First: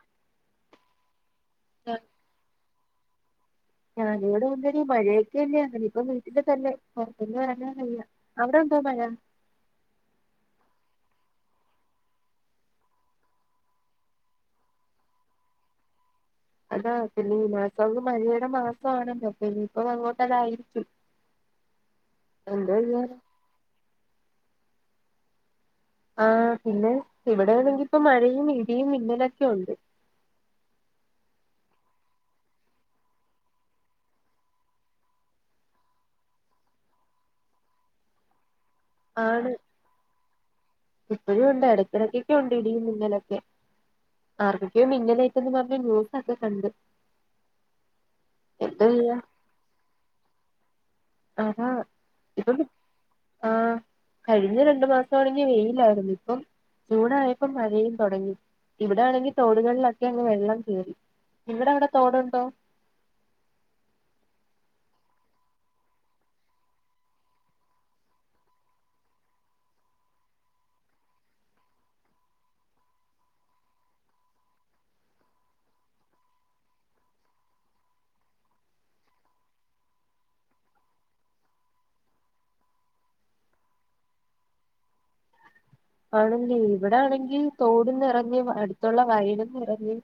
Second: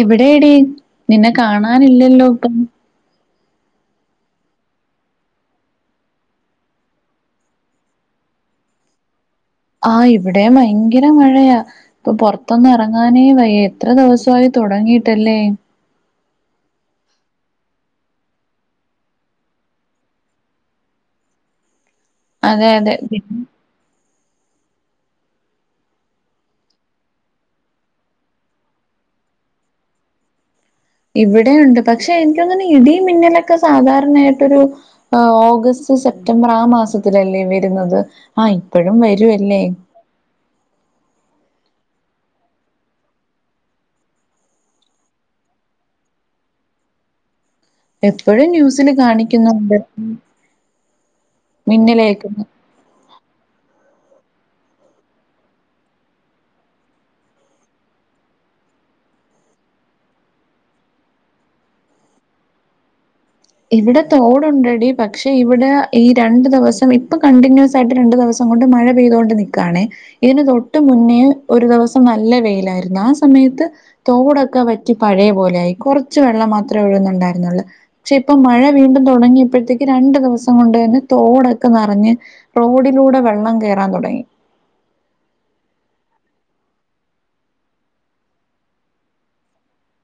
എവിടേ ടീ നിന്നെ കാണാനില്ലല്ലോ ഇപ്പം ഞാനിവിടെ വന്നേരി മഴയൊക്കെ അല്ലെ അന്നേ ഇപ്പോ വീട്ടിൽ തന്നെ പുറത്തേക്കൊന്നും ഇറങ്ങറില്ല അവിടെയുണ്ടോ മഴ ആഹ് ഇവിടെ ഭയങ്കര മഴയാ. ഇപ്പൊ പൊറത്തൊന്നു എറങ്ങാനേ വയ്യ. എത്ര ദിവസവായി തൊടങ്ങീട്ടല്ലേ? അതാ, പിന്നെ ഈ മാസം ത് മഴയുടെ മാസാണല്ലോ? അപ്പൊ ഇനിയിപ്പഴങ്ങോട്ടതായിരിക്കും. അതെ അതെ പിന്നെ ആഹ് പിന്നെ ഇവിടെയാണെങ്കി ഇപ്പം മഴയും ഇടിയും മിന്നലൊക്കെ ഇണ്ട്. ഇവിടെയുണ്ട്. പക്ഷെ എനിക്കോന്നണെ ഇടിയും മിന്നലൊക്കെ സാധാരണയായിട്ടൊരു ഓഗസ്റ്റ് സെപ്റ്റംബർ ആ മാസത്തിലല്ലേ വരുന്നത്. ആയി എപ്പഴും വരുവല്ലേ? എപ്പഴും ഉണ്ട്. എടക്കിടക്കൊക്കെ ഉണ്ട് ഇടിയും മിന്നലൊക്കെ. ആർക്കൊക്കെയോ മിന്നലേറ്റെന്ന് പറഞ്ഞ് ന്യൂസൊക്കെ കണ്ട്. എപ്പോഴും ന്യൂസില് കാണിക്കുന്നുണ്ട്. ഉം ആ ഇതും ആഹ് കഴിഞ്ഞ രണ്ടു മാസാണെങ്കി വെയിലായിരുന്നു. ഇപ്പം ജൂണായപ്പം മഴയും തൊടങ്ങി. ഇവിടെ ആണെങ്കി തോടുകളിലൊക്കെ അങ്ങ് വെള്ളം കേറി. നിങ്ങടെ അവിടെ തോടുണ്ടോ? ഇവിടെ തോടുണ്ടെടി. പക്ഷെ ഇവിടെ ഈ രണ്ടു ദിവസം ഇപ്പൊ കണ്ടിന്യൂസ് ആയിട്ട് രണ്ടു ദിവസം കൊണ്ട് മഴ പെയ്തോണ്ട് നിക്കാണേ. ഇതിന് തൊട്ടു മുന്നേ ഒരു ദിവസം നല്ല വെയിലായിരുന്നു. ആ സമയത്ത് തോടൊക്കെ വറ്റി പഴയ പോലെ ആയി. കൊറച്ച് വെള്ളം മാത്രവേ ഒഴുകുന്നുണ്ടായിരുന്നുള്ളൂ. പക്ഷെ ഇപ്പ മഴ വീണ്ടും തൊടങ്ങിയപ്പഴത്തേക്ക് രണ്ടു ദിവസം കൊണ്ട് തന്നെ തോടൊക്കെ നെറഞ്ഞ് റോഡിലൂടെ വെള്ളം കയറാൻ തൊടങ്ങി. ആണല്ലേ? ഇവിടെ ആണെങ്കി തോടും നെറഞ്ഞ് അടുത്തുള്ള വയലും നിറഞ്ഞ്.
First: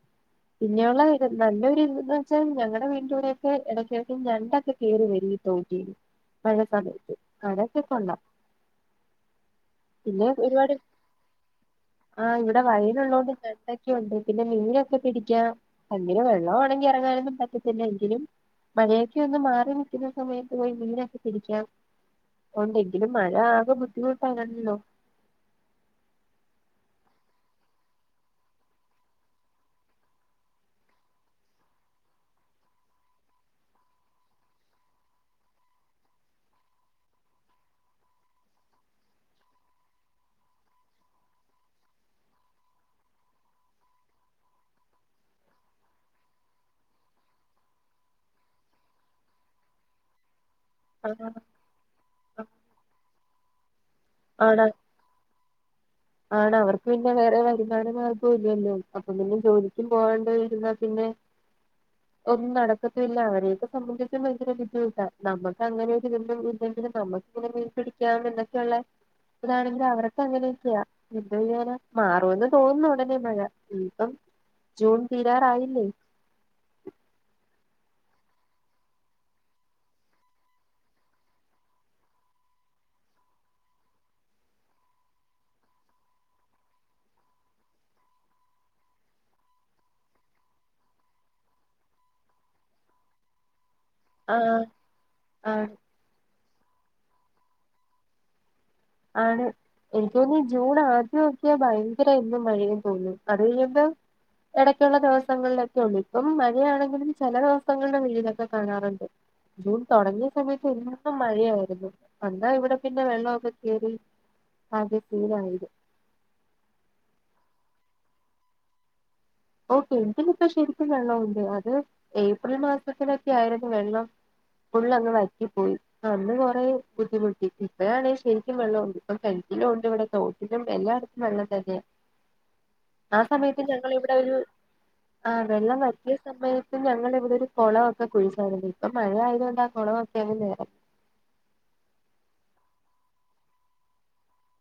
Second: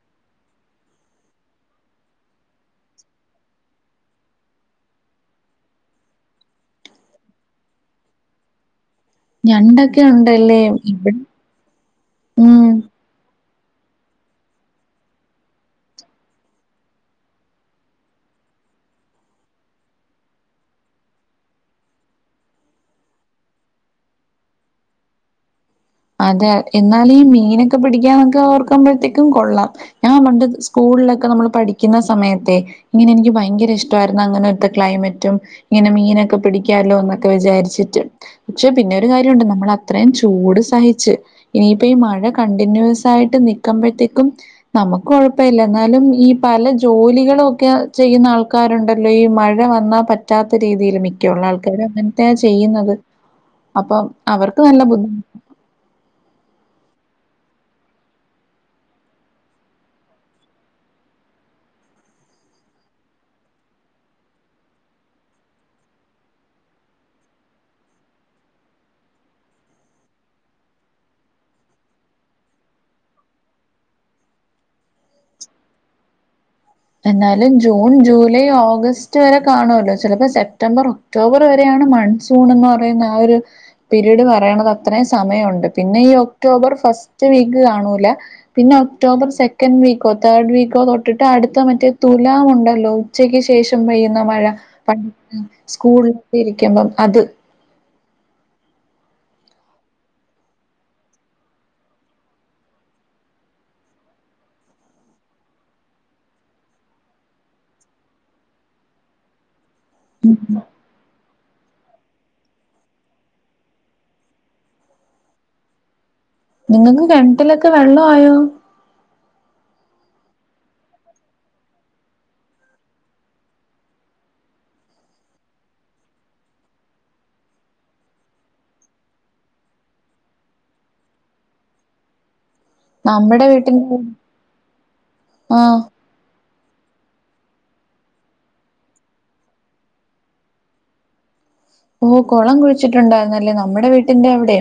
പിന്നെയുള്ള നല്ലൊരു ഇതന്ന് വെച്ചാൽ ഞങ്ങടെ വീടിന്റാടയൊക്കെ എടക്കിടക്ക് ഞണ്ടൊക്കെ കേറി വരു ഈ തോട്ടീന്ന്, മഴ സമയത്ത്. അതൊക്കെ കൊള്ളാം. ഞണ്ടൊക്കെ പിന്നെ ഉണ്ട് ഒരുപാട്, ആ ഇവിടെ ഉം. വയലുള്ളോണ്ട് ഞണ്ട് ക്കെയുണ്ട്. പിന്നെ മീനൊക്കെ പിടിക്കാം. അങ്ങനെ വെള്ളവാണെങ്കി എറങ്ങാനൊന്നും പറ്റത്തില്ല എങ്കിലും, മഴയൊക്കെ ഒന്ന് മാറി നിൽക്കുന്ന സമയത്ത് പോയി മീനൊക്കെ പിടിക്കാം. ഉണ്ടെങ്കിലും മഴ ആകെ ബുദ്ധിമുട്ടാണല്ലോ അതെ. എന്നാലു ഈ മീനൊക്കെ പിടിക്കാന്നൊക്കെ ഓർക്കുമ്പോഴത്തേക്കും കൊള്ളാം. ഞാൻ പണ്ട് സ്കൂളിലൊക്കെ നമ്മള് പഠിക്കുന്ന സമയത്തെ ഇങ്ങനെ എനിക്ക് ഭയങ്കര ഇഷ്ടവായിരുന്നു അങ്ങനെത്തെ ക്ലൈമറ്റും ഇങ്ങനെ മീനൊക്കെ പിടിക്കാല്ലോ എന്നൊക്കെ വിചാരിച്ചിട്ട്. പക്ഷെ പിന്നെ ഒരു കാര്യമുണ്ട് നമ്മളത്രയും ചൂട് സഹിച്ച്. ഇനിയിപ്പ ഈ മഴ കണ്ടിന്യൂസ് ആയിട്ട് നിക്കുമ്പഴത്തേക്കും നമുക്ക് കൊഴപ്പില്ല. എന്നാലും, ഈ പല ജോലികളും ഒക്കെ ചെയ്യുന്ന ആള്ക്കാര്ണ്ടല്ലോ ഈ മഴ വന്നാ പറ്റാ ത്തെ രീതീല് ആ മിക്കുള്ള ആൾക്കാരു അങ്ങനത്തെയാ ചെയ്യ്ന്നത്. അപ്പൊ അവർക്ക് നല്ല ബുദ്ധിമുട്ട ആണവർക്ക് പിന്നെ വേറെ വരുമാന മാർഗവും ഇല്ലല്ലോ. അപ്പൊ പിന്നെ ജോലിക്കും പോകാണ്ടിരുന്നാ പിന്നെ ഒന്നും നടക്കത്തില്ല. അവരെയൊക്കെ സംബന്ധിച്ച് ഭയങ്കര ബുദ്ധിമുട്ടാ. നമ്മക്ക് അങ്ങനൊരു വിമ്പും ഇല്ലെങ്കിലും നമ്മക്ക് ഇങ്ങനെ മീൻ പിടിക്കാം എന്നൊക്കെയുള്ള ഇതാണെങ്കില് അവർക്ക് അങ്ങനെയൊക്കെയാ. എന്തോ ചെയ്യാനാ? മാറൂന്ന് തോന്നുന്നു ഉടനെ മഴ. ഇനി ഇപ്പം ജൂൺ തീരാറായില്ലേ? എന്നാലും ജൂൺ ജൂലൈ ഓഗസ്റ്റ് വരെ കാണുവല്ലോ? ചെലപ്പോ സെപ്റ്റംബർ ഒക്ടോബർ വരെയാണ് മൺസൂൺ എന്ന് പറയുന്ന ആ ഒരു പീരീഡ് പറയണത് അത്രയും സമയമുണ്ട്. പിന്നെ ഈ ഒക്ടോബർ ഫസ്റ്റ് വീക്ക് കാണൂല. പിന്നെ ഒക്ടോബർ സെക്കൻഡ് വീക്കോ തേർഡ് വീക്കോ തൊട്ടിട്ട് അട് മറ്റെ മറ്റേ തുലാമുണ്ടല്ലോ ഉച്ചയ്ക്ക് ശേഷം ട്ടും പെയ്യ്ന്ന ആ മഴ. പൺ ആണ് സ്കൂളി ഇരിക്ക്മ്പം അത് ആണ്. എനിക്ക് തോന്ന് ജൂൺ ആദ്യൊക്കെ ഭയങ്കര ഇടിയും മഴയും തോന്നു. അത് കഴിയുമ്പോ എടക്കുള്ള ദിവസങ്ങളിലൊക്കെ ഉള്ളു. ഇപ്പം മഴയാണെങ്കിലും ചെല ദിവസങ്ങല് വെയിലൊക്കെ കാണാറ്ണ്ട്. ജൂൺ തൊടങ്ങിയ സമയത്ത് എന്നാ മഴയായിരുന്നു. എന്നാ ഇവിടെ പിന്നെ വെള്ളൊക്കെ കേറി ആകെ ക്ലീനായത്. നിങ്ങക്ക് കെണറ്റിലൊക്കെ വെള്ളവായോ? ഓ കെണറ്റിലിപ്പൊ ശരിക്കും വെള്ളവുണ്ട്. അത് ഏപ്രിൽ മാസത്തിലൊക്കെ ആയിരുന്നു വെള്ളം ഫുള്ളങ്ങ് വറ്റിപ്പോയി. അന്ന് കൊറേ ബുദ്ധിമുട്ടി. ഇപ്പഴാണേൽ ശരിക്കും വെള്ളം ഉണ്ട്. ഇപ്പൊ കെണറ്റിലും ഉണ്ടിവിടെ തോട്ടിലും എല്ലായിടത്തും വെള്ളം തന്നെയാ. ആ നമ്മുടെ സമയത്ത് വീട്ടിന് മുന്നി ഞങ്ങളിവിടെ ഒരു ആ വെള്ളം വറ്റിയ സമയത്ത് ത്ത് ഞങ്ങളെ ഇവിടെ ഒരു കൊളൊക്കെ കുഴിച്ചാര്ന്നു. ഇപ്പം മഴ ആയത് കൊണ്ട് ആ കൊളവൊക്കെയങ്ങ് നെറഞ്ഞ്. ഓ കുളം കുഴിച്ചിട്ടുണ്ടായിരുന്നല്ലേ? നമ്മുടെ വീട്ടിന്റെ അവിടെ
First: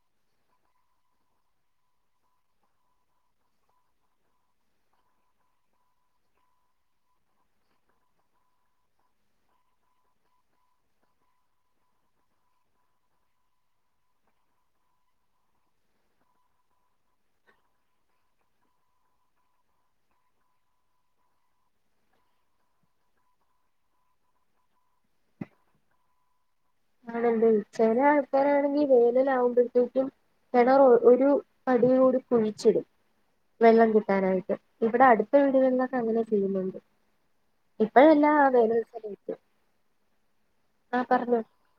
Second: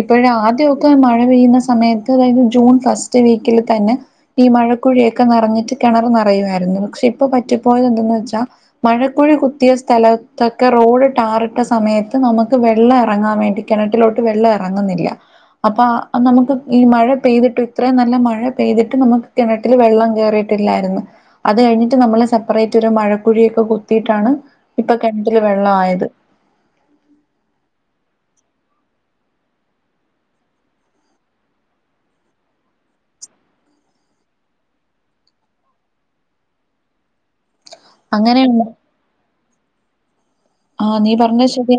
ഇപ്പോഴ ആദ്യൊക്കെ മഴ പെയ്യുന്ന സമയത്ത് അതായത് ജൂൺ ഫസ്റ്റ് വീക്കില് തന്നെ ഈ മഴക്കുഴിയൊക്കെ നിറഞ്ഞിട്ട് കിണർ നിറയായിരുന്നു. പക്ഷെ ഇപ്പൊ പറ്റിപ്പോയത് എന്തെന്ന് വെച്ചാ മഴക്കുഴി കുത്തിയ സ്ഥലത്തൊക്കെ റോഡ് ടാറിട് ട്ട സമയത്ത് നമുക്ക് വെള്ളം എറങ്ങാൻ വേണ്ടി കെണറ്റിലോട്ട് വെള്ളം എറങ്ങുന്നില്ല. അപ്പൊ നമുക്ക് ഈ മഴ പെയ്തിട്ട് ഇത്രയും നല്ല മഴ പെയ്തിട്ട് നമുക്ക് കെണറ്റില് വെള്ളം കേറീട്ടില്ലായിരുന്നു. അത് കഴിഞ്ഞിട്ട് നമ്മള് സെപ്പറേറ്റ് ഒരു മഴക്കുഴിയൊക്കെ കുത്തിട്ടാണ് ഇപ്പ കെണറ്റില് വെള്ളായത്. ആണല്ലേ? ചെല ആൾക്കാരാണെങ്കി വേനലാവുമ്പഴത്തേക്കും കെണർ ഒരു പടി കൂടി കുഴിച്ചിടും വെള്ളം കിട്ടാനായിട്ട്. ഇവിടെ അട്ത്ത വീട്കളിലൊക്കെ അങ്ങനെ ചെയ്യുന്നുണ്ട്. ഇപ്പഴെല്ലാ അങ്ങനെ വേനൽ സമയത്ത് ആഹ് നീ പറഞ്ഞത് ശരിയ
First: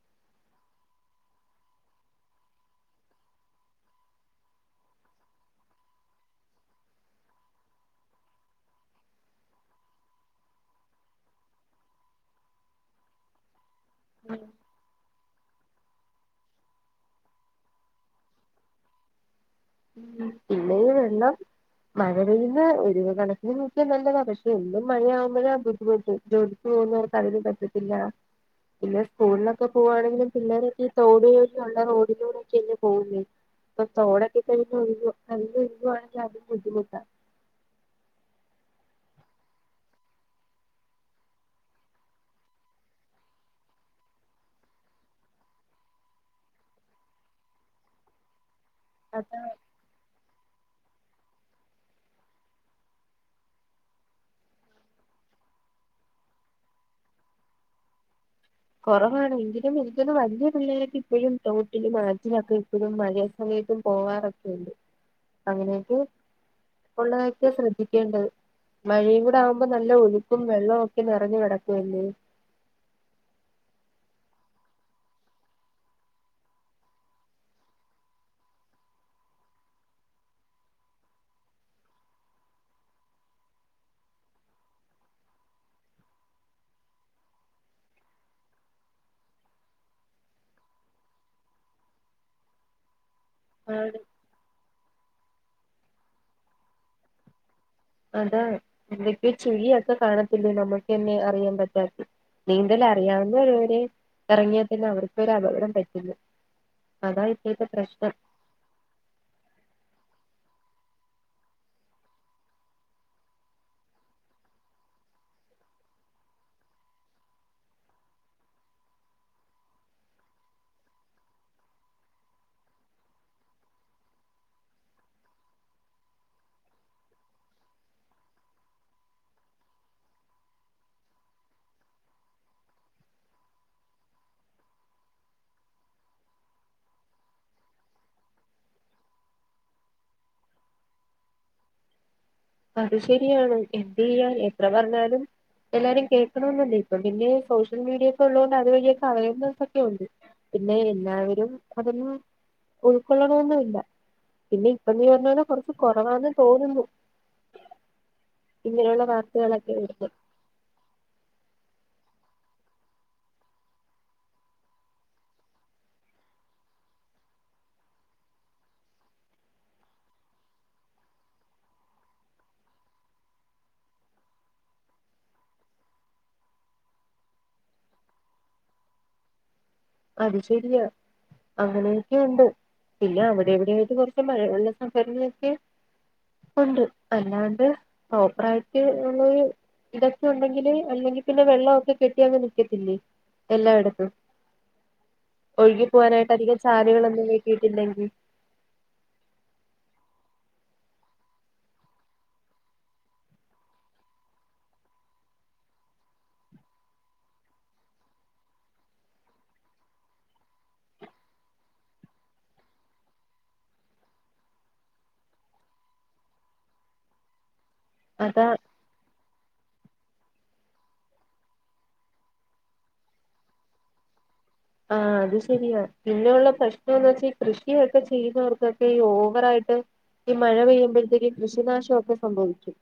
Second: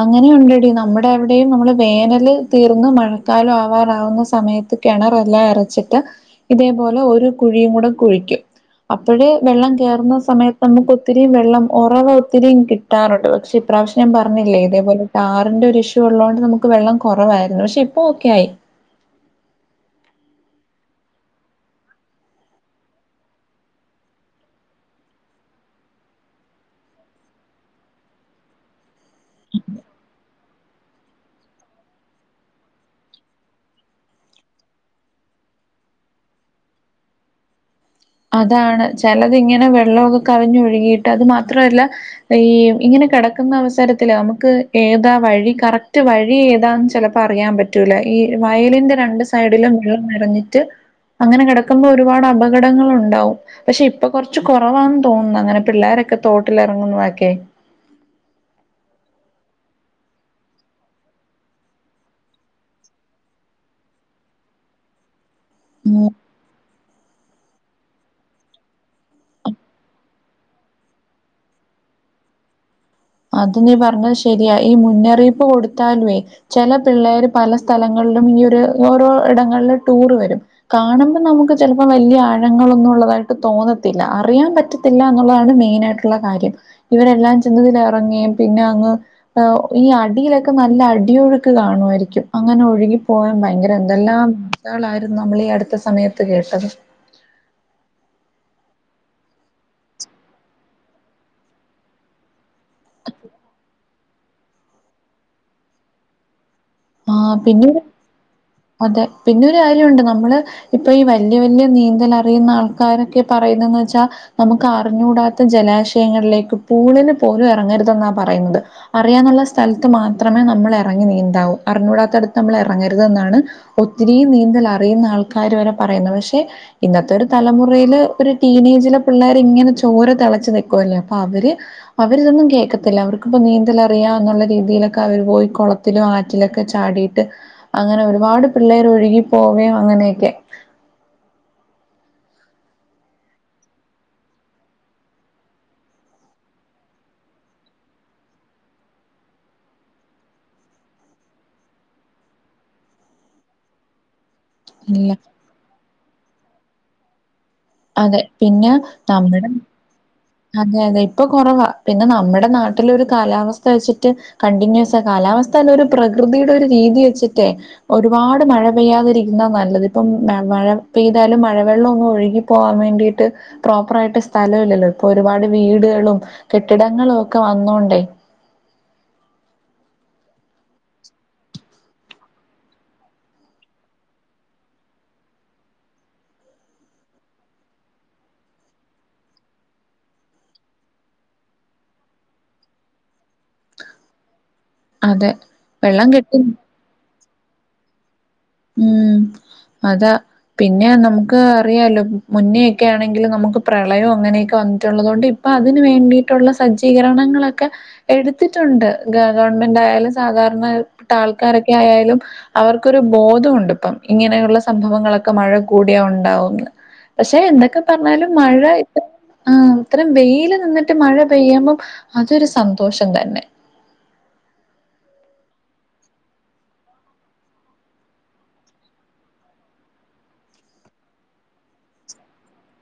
അങ്ങനെയുണ്ടെടി നമ്മുടെ എവിടെയും നമ്മള് വേനല് തീർന്ന് മഴക്കാലം ആവാറാവുന്ന സമയത്ത് കിണറല്ലാം ഇരച്ചിട്ട് ഇതേപോലെ ഒരു കുഴിയും കൂടെ കുഴിക്കും അപ്പഴേ വെള്ളം കയറുന്ന സമയത്ത് നമുക്ക് ഒത്തിരിയും വെള്ളം ഉറവ് ഒത്തിരിയും കിട്ടും ട്ടാറുണ്ട് പക്ഷേ ഇ ഇപ്രാവശ്യം ഞാൻ പറഞ്ഞില്ലേതേപോലെ ടാറിന്റെ ഒരു ഇഷ്യൂ ഉള്ളതോണ്ട് നമുക്ക് വെള്ളം കുറവായിരുന്നു പക്ഷെ ഇപ്പ ഒക്കെ ആയി പിന്നെ ഈ വെള്ളം മഴ പെയ്യുന്നത് ഒരു കണക്കിന് നോക്കിയാൽ നല്ലതാ പക്ഷേ എന്നും മഴയാകുമ്പഴാ ബുദ്ധിമുട്ട് ജോലിക്ക് പോകുന്നവർക്കതിന് പറ്റത്തില്ല പിന്നെ സ്കൂളിലൊക്കെ പോവാണെങ്കിലും പിള്ളേരൊക്കെ ഈ തോട് ഉള്ള റോഡിലൂടെ ഒക്കെങ്ങ് പോവുല്ലേ ഇപ്പൊ തോടെ യിട്ട് ഒഴുകുവ കവിഞ്ഞൊഴുകുവാണെങ്കിൽ അതും ബുദ്ധിമുട്ടാ അതാണ് ചിലത് ഇങ്ങനെ വെള്ളമൊക്കെ കവിഞ്ഞ് ഒഴുകിയിട്ട് അത് മാത്രല്ല ഈ ഇങ്ങനെ കിടക്കുന്ന അവസരത്തില് നമുക്ക് ഏതാ വഴി കറക്റ്റ് വഴി ഏതാന്ന് ചെലപ്പോ അറിയാൻ പറ്റൂല ഈ വയലിന്റെ രണ്ട് അത് സൈഡിലും വെള്ളം നിറഞ്ഞിട്ട് അങ്ങനെ കിടക്കുമ്പോ ഒരുപാട് അപകടങ്ങളു ണ്ടാവും പക്ഷെ ഇപ്പൊ കൊറച്ച് കുറവാന്ന് തോന്നുന്ന് അങ്ങനെ പിള്ളോരൊക്കെ തോട്ടിലിറങ്ങുന്നു വൊക്കെ കുറവാണ് എങ്കിലും എനിക്കൊന്നു വല്യ പിള്ളേരൊക്കെ ഇപ്പഴും തോട്ടിലും ആറ്റിലൊക്കെ ഇപ്പോഴും മഴയ സമയത്തും പോവാറൊക്കെയുണ്ട് അങ്ങനെയൊക്കെ ഉം ഉള്ളതൊക്കെയാ ശ്രദ്ധിക്കേണ്ടത് മഴയും കൂടെ ആവുമ്പോ നല്ല ഒഴുക്കും വെള്ളവും ഒക്കെ നിറഞ്ഞു കിടക്കുവല്ലേ അത് നീ പറഞ്ഞത് ശരിയാ ഈ മുന്നറിയിപ്പ് കൊടുത്താലുവേ ചില പിള്ളേര് പല സ്ഥലങ്ങളിലും ഈ ഒരു ഓരോ ഇടങ്ങളും ടൂർ വരും കാണുമ്പോൾ നമുക്ക് ചിലപ്പോ വല്ല്യ ആഴങ്ങളൊന്നും ഉള്ളതായിട്ട് തോന്നത്തില്ല അറിയാൻ പറ്റത്തില്ല എന്നുള്ളതാണ് മെയിൻ ആയിട്ടുള്ള കാര്യം ഇവരെല്ലാം ചെന്നതില് റങ്ങിയും പിന്നെ അങ്ങ് ഈ അടിയിലൊക്കെ നല്ല അടിയൊഴുക്ക് കാണുവായിരിക്കും അങ്ങനെ ഒഴുകി പോയം ഭയങ്കര ആണ് എന്തെല്ലാം ന്നാളായിരുന്നു നമ്മളീ അടുത്ത സമയത്ത് കേട്ടത് അതാ എന്തൊക്കെയൊ ചുഴിയൊക്കെ കാണത്തില്ലെ നമുക്കെന്നെ അറിയാൻ പറ്റാത്ത നീന്തല് അറിയാവുന്നവര് വരേ ഇറങ്ങിയാൽ തന്നെ അവർക്കൊരു അപകടം പറ്റുന്നു ആ പിന്നൊരു അതെ പിന്നൊരു കാര്യമുണ്ട് നമ്മള് ഇപ്പൊ ഈ വല്ല്യ വല്ല്യ നീന്തല് അറിയുന്ന ആൾക്കാരൊക്കെ പറയുന്നന്ന് വെച്ചാൽ നമുക്ക് അറിഞ്ഞൂടാത്ത ജലാശയങ്ങളിലേക്ക് പൂളില് പോലും ഇറങ്ങരുതെന്നാ പറയുന്നത് അറിയാന്നുള്ള സ്ഥലത്ത് മാത്രമേ നമ്മള് ഇറങ്ങി നീന്താവൂ അറിഞ്ഞൂടാത്തട്ത്ത് നമ്മൾ ഇറങ്ങരുതന്നാണ് ഒത്തിരി നീന്തൽ അറിയുന്ന ആൾക്കാര് വരെ പറയുന്നത് പക്ഷേ ഇന്നത്തെ ഒരു തലമുറയില് ഒരു ടീനേജിലെ പിള്ളേര് ഇങ്ങനെ ചോര തിളച്ചു നിൽക്കുവല്ലേ അപ്പൊ അവര് അവരിതൊന്നും കേൾക്കത്തില്ല അവർക്കിപ്പോ നീന്തലറിയാം ന്നുള്ള രീതിയിലൊക്കെ അവര് പോയി കുളത്തിലും ആറ്റി റ്റിലൊക്കെ ചാടിയിട്ട് അങ്ങനെ ഒരുപാട് പിള്ളേര് ഒഴുകി പോവയും അങ്ങനെയൊക്കെ അത് ശരിയാണ് എന്ത് ചെയ്യാ എത്ര പറഞ്ഞാലും എല്ലാരും കേൾക്കണംന്നില്ല ഇപ്പൊ പിന്നെ സോഷ്യൽ മീഡിയ ഒക്കെ ഉള്ളത്കൊണ്ട് അതുവഴിയൊക്കെ അവെർനെസ്സ് ഒക്കെ ഉണ്ട് പിന്നെ എല്ലാവരും അതൊന്നും ഉൾക്കൊള്ളണമൊന്നുല്ല പിന്നെ ഇപ്പ നീ ഇല്ല പറഞ്ഞോലെ കുറച്ച് കുറവാന്ന് തോന്നുന്നു അതെ പിന്നെ ഇങ്ങനെയുള്ള നമ്മടെ വാർത്തകളൊക്കെ വരുന്നത് അതെ അതെ ഇപ്പൊ കൊറവാ പിന്നെ നമ്മുടെ നാട്ടിലൊരു കാലാവസ്ഥ വെച്ചിട്ട് കണ്ടിന്യൂസാ കാലാവസ്ഥ ന്നാ അല്ല ഒരു പ്രകൃതിയുടെ ഒരു രീതി വെച്ചിട്ടേ ഒരുപാട് മഴ പെയ്യാതിരിക്കുന്നാ നല്ലത് ഇപ്പം മഴ പെയ്താലും മഴവെള്ളം ഒന്നും ഒഴുകി പോകാൻ വേണ്ടിട്ട് പ്രോപ്പർ ആയിട്ട് സ്ഥലം ഇല്ലല്ലോ ഇപ്പൊ ഒരുപാട് വീടുകളും കെട്ടിടങ്ങളും ഒക്കെ വന്നോണ്ടേ അത് ശരിയാ അങ്ങനെയൊക്കെ ഉണ്ട്‌ പിന്നെ അവിടെ എവിടെ ആയിട്ട് കുറച്ച് മഴ വെള്ള സംഭരണിയൊക്കെ ഉണ്ട് അല്ലാണ്ട് പ്രോപ്പർ ആയിട്ട് ഉള്ളൊരു ഇതൊക്കെ ഉണ്ടെങ്കില് അല്ലെങ്കിൽ പിന്നെ വെള്ളമൊക്കെ കെട്ടി അങ്ങ് നിക്കത്തില്ലേ എല്ലായിടത്തും അതെ ഒഴുകി വെള്ളം കെട്ടി പോകാനായിട്ട് അധികം ചാലുകളൊന്നും ഇ ഈട്ടില്ലെങ്കിൽ ഉം അതാ പിന്നെ നമുക്ക് അറിയാലോ മുന്നേയൊക്കെ ആണെങ്കിലും നമുക്ക് പ്രളയവും അങ്ങനെയൊക്കെ വന്നിട്ടുള്ളതു കൊണ്ട് ഇപ്പൊ അതിന് വേണ്ടിയിട്ടുള്ള സജ്ജീകരണങ്ങളൊക്കെ എടുത്തിട്ടുണ്ട് ഗവൺമെന്റ് ആയാലും സാധാരണ ട്ടാൾക്കാരൊക്കെ ആയാലും അവർക്കൊ ബോധമുണ്ട് ഇപ്പം ഇങ്ങനെയുള്ള സംഭവങ്ങളൊക്കെ മഴ കൂടിയാ ഉണ്ടാവുംന്ന് പക്ഷെ എന്തൊ പറഞ്ഞാലും അതാ മഴ ഇത്ര ആ അത്രം വെയില് നിന്നിട്ട് മഴ പെയ്യ്മ്പം അതൊരു സന്തോഷം തന്നെ ആ അത് ശരിയാ പിന്നെയുള്ള പ്രശ്നംന്ന് വെച്ചാ കൃഷിയൊക്കെ ചെയ്യുന്നവർക്കൊക്കെ ഈ ഓവറായിട്ട് ഈ മഴ പെയ്യുമ്പോഴത്തേക്ക് കൃഷിനാശം ഒക്കെ സംഭവിക്കും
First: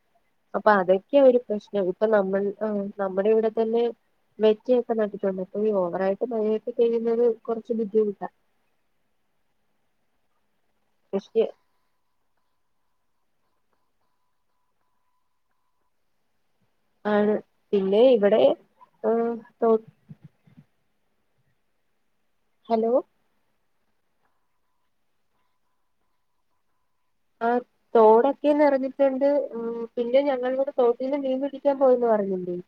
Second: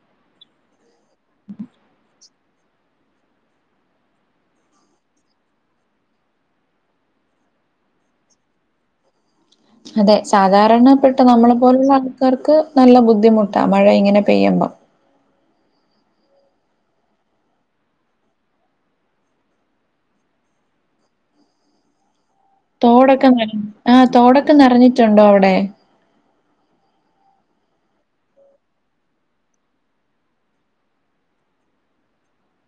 അപ്പൊ അതി ക്കെയാ ഒരു പ്രശ്നം ഇപ്പൊ നമ്മള് ആ നമ്മടെ ഇവിടെ തന്നെ മെച്ചയൊക്കെ നട്ടിട്ടുണ്ട് ഇപ്പൊ ഈ ഓവറായിട്ട് മഴ പെയ്യ്ത ഴിയുന്നത് കൊറച്ച് ബുദ്ധിമുട്ടാ അതെ സാ സാധാരണപ്പെട്ട കൃഷി നമ്മളെ പോലുള്ള ആൾക്കാർക്ക് നല്ല ബുദ്ധിമുട്ട ത മഴ ഇങ്ങനെ പെയ്യ്മ്പം ആണ് പിന്നെ ഇവിടെ [unintelligible] ഹലോ തോടൊക്കെങ്ങനേ ആ തോടൊക്കെ നേറഞ്ഞിട്ടുണ്ടോ അവിടെ ആ തോടൊക്കെ നിറഞ്ഞിട്ടുണ്ട് ഉം പിന്നെ ഞങ്ങള് ഇവിടെ തോട്ടില് മീൻ പിടിക്കാൻ പോയന്ന് പറഞ്ഞില്ലേ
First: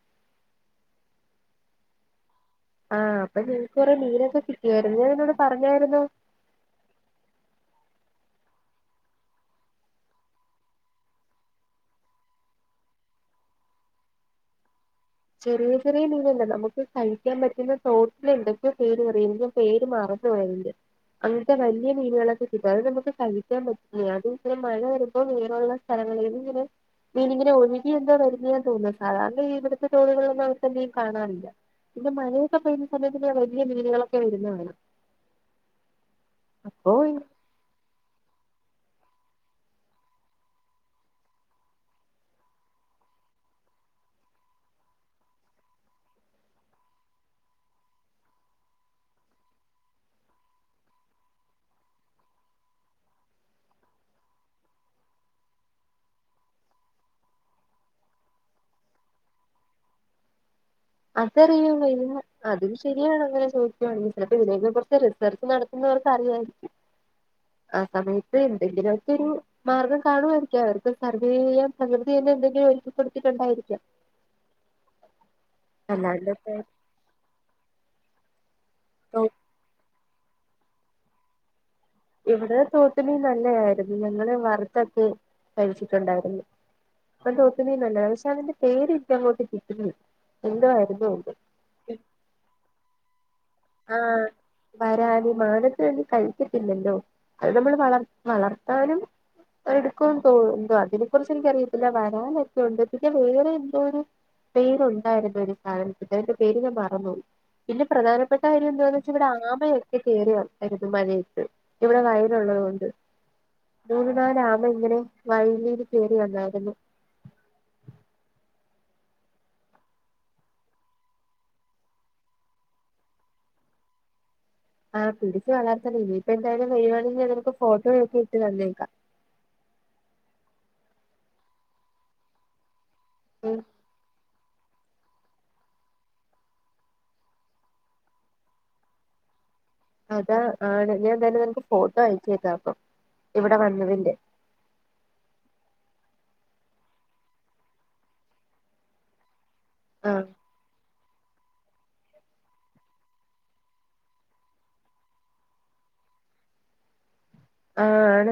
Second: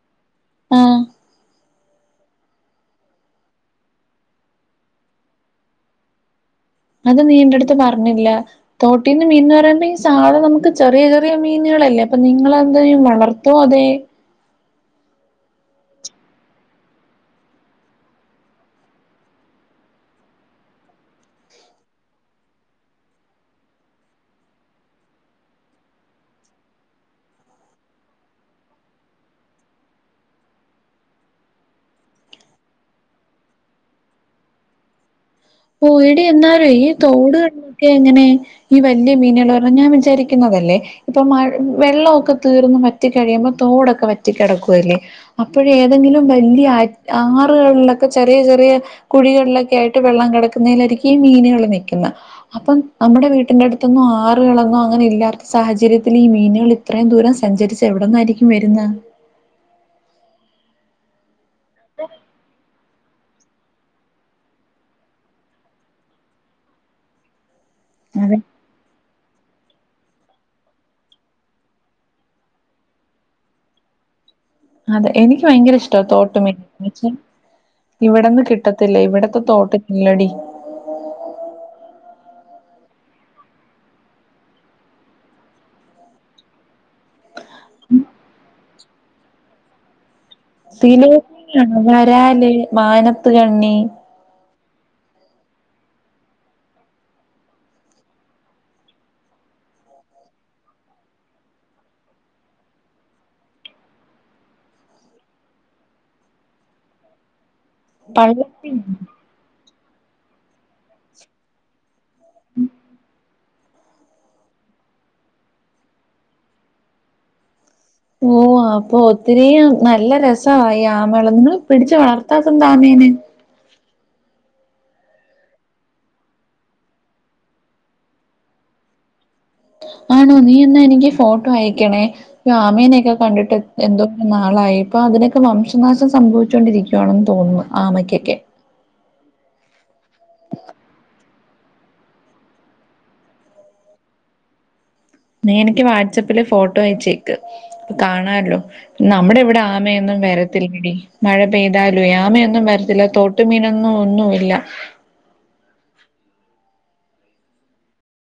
ആ ആ അപ്പൊ നിനക്ക് കുറെ മീനൊക്കെ കിട്ടിയായിരുന്നു ഞാൻ നിന്നോട് പറഞ്ഞായിരുന്നോ അത് നീ എന്റടുത്ത് പറഞ്ഞില്ല തോട്ടീന്ന് മീൻ പറയുമ്പം സാള് നമുക്ക് ചെറിയ ചെറിയ മീനുകളല്ലേ അപ്പൊ നിങ്ങളെന്തെയ്യും വളർത്തോ അതെ ചെറിയ ചെറിയ മീനല്ല നമുക്ക് കഴിക്കാൻ പറ്റുന്ന തോട്ടിലുന്തൊക്കെ പേര് പറയും പേര് മറന്ന് പോയി അയ്ന്റെ അങ്ങനത്തെ വലിയ മീനുകളൊക്കെ കിട്ടും അത് നമുക്ക് കഴിക്കാൻ പറ്റുന്ന അത് ഇങ്ങനെ മഴ വരുമ്പോൾ മീനുള്ള സ്ഥലങ്ങളും ഇങ്ങനെ മീൻ ഇങ്ങനെ ഒഴുകിയ എന്തോ വരുന്ന ഞാൻ തോന്നാം സാധാരണ ഇവി ഇപ്പം തോടികൾളൊന്നുംഅങ്ങനത്തെ മീൻ കാണാറില്ല പിന്നെ മഴയൊക്കെ പെയ്യുന്ന സമയത്ത് വലിയ മീന്കളൊക്കെ വരുന്നത് കാണാം പോയിടി എന്നാലും ഈ അപ്പൊ തോടുകളിലൊക്കെ എങ്ങനെ ഈ വലിയ മീനുകള് പറഞാലെ ഞാൻ വിചാരിക്കുന്നതല്ലേ ഇപ്പൊ മഴ വെള്ളമൊക്കെ തീർന്ന് വറ്റി കഴിയുമ്പോൾ തോടൊക്കെ വറ്റി കിടക്കുവല്ലേ അപ്പോയേ ഏതെങ്കിലും വലിയ ആറുകളിലൊക്കെ ചെറിയ ചെറിയ കുഴികളിലൊക്കെ ആയിട്ട് വെള്ളം കിട [unintelligible] ഈ മീനുകൾ നൽക്കുന്ന അപ്പം നമ്മുടെ വീട്ടിന്റെ അടുത്തന്നോ ആറുകളന്നോ അങ്ങനെ ഇല്ലാത്ത സാഹചര്യത്തിൽ ഈ മീനുകൾ ഇത്രയും ദൂരം സഞ്ചരിച്ച എവിടന്നായിരിക്കും വരുന്ന ആ അറിയുള്ളൂ ഇതുങ്ങളെ അതും ഷ [unintelligible] കുറച്ച് റിസർച്ച് നടത്തുന്നവർക്ക് അറിയായിരിക്കും ആ സമയത്ത് അതെ എന്തെങ്കിലോക്കൊരു മാർഗം കാണുയിരിക്കാം അവർക്ക് സർവൈവ് പ്രകൃതി തന്നെ എന്തെങ്കിലും ഒരുക്കിക്കൊടുത്തിട്ടുണ്ടായിരിക്കാം അതെ എനിക്ക ഭയങ്കര ഇഷ്ട്ടാ തോട്ട് മീൻ എന്ന് വെച്ചാ ഇവിടെന്ന് കിട്ട ല്ല ഇവിടത്തെ തോട്ട് ല്ലെടീ ഇവിടെ തോട്ടില് നല്ലയിരുന്നു ഞങ്ങള് വറുത്തൊക്കെ കഴിച്ചിട്ടുണ്ടായിരുന്നു തോട്ട് മീൻ നല്ലേ പക്ഷെ അതിന്റെ പേര് ഇൻക് അങ്ങോട്ട് കിട്ടുന്നി പിലോ ഹാ വാരാല് [unintelligible] ആ വരാല് മാനത്ത് വേണ്ടി കഴിച്ചിട്ടില്ലല്ലോ അത് നമ്മള് വളർ വളർത്താനും എടുകുന്ന് തോന്ന അതിനെ കുറിച്ച് എനികറിയത്തില്ല വരാലോക്കെണ്ട് പിന്നെ വേറെ എന്തോ ഒരു പേരുണ്ടായിരുന്നു ഒരു സാധനത്തിന്റെ അതിന്റെ പേര് ഞാൻ മറന്നു തില് പ്രധാനപ്പെട്ട പള്ളത്തി എന്തോ ന്ന് [unintelligible] [unintelligible] കീറിവെക്കരുത് മഴയത്ത് ഇവടെ അയലുള്ളത് കൊണ്ട് മൂന്ന് നാല് ആമ ഇങ്ങനെ വയിലിന്ന് കേറി വന്നായിരുന്നു ഓ അപ്പൊ ഒത്തിരിം നല്ല രസാ ഈ ആമള് നിങ്ങൾ പിടിച്ച് വളർത്താത്തെന്താ ആമേനെ ആ പിടിച്ച് വളർത്തണം ഇനിയിപ്പ എന്തായാലും വെരുവാണെങ്കി നിനക്ക് ഫോട്ടോയൊക്കെ ഇട്ട് തന്നേക്കാം ആണോ നീ എന്നാ എനിക്ക് ഫോട്ടോ അയക്കണേ യ്യോ ആമേനെക്കെ കണ്ടിട്ട് ഉം എന്തോരം നാളായി ഇപ്പൊ അതിനൊക്കെ വംശനാശം സംഭവിച്ചോണ്ടിരിക്കുവാണെന്ന് തോന്നുന്നു ആമയ്ക്കേക്കെ അതാ ആണ് ഞാൻ തന്നെ നിനക്ക് ഫോട്ടോ അയച്ചേക്കാം അപ്പം ഇവിടെ വന്നതിന്റെ നീ എനിക്ക് വാട്സപ്പില് ഫോട്ടോ അയച്ചേക്ക് കാണാല്ലോ നമ്മടെ ഇവിടെ ആ മയൊന്നും വരത്തില്ലടി മഴ പെയ്താലുംവെ ആമയൊന്നും വരത്തില്ല തോട്ടു മീനൊന്നും ഒന്നും ഇല്ല ആ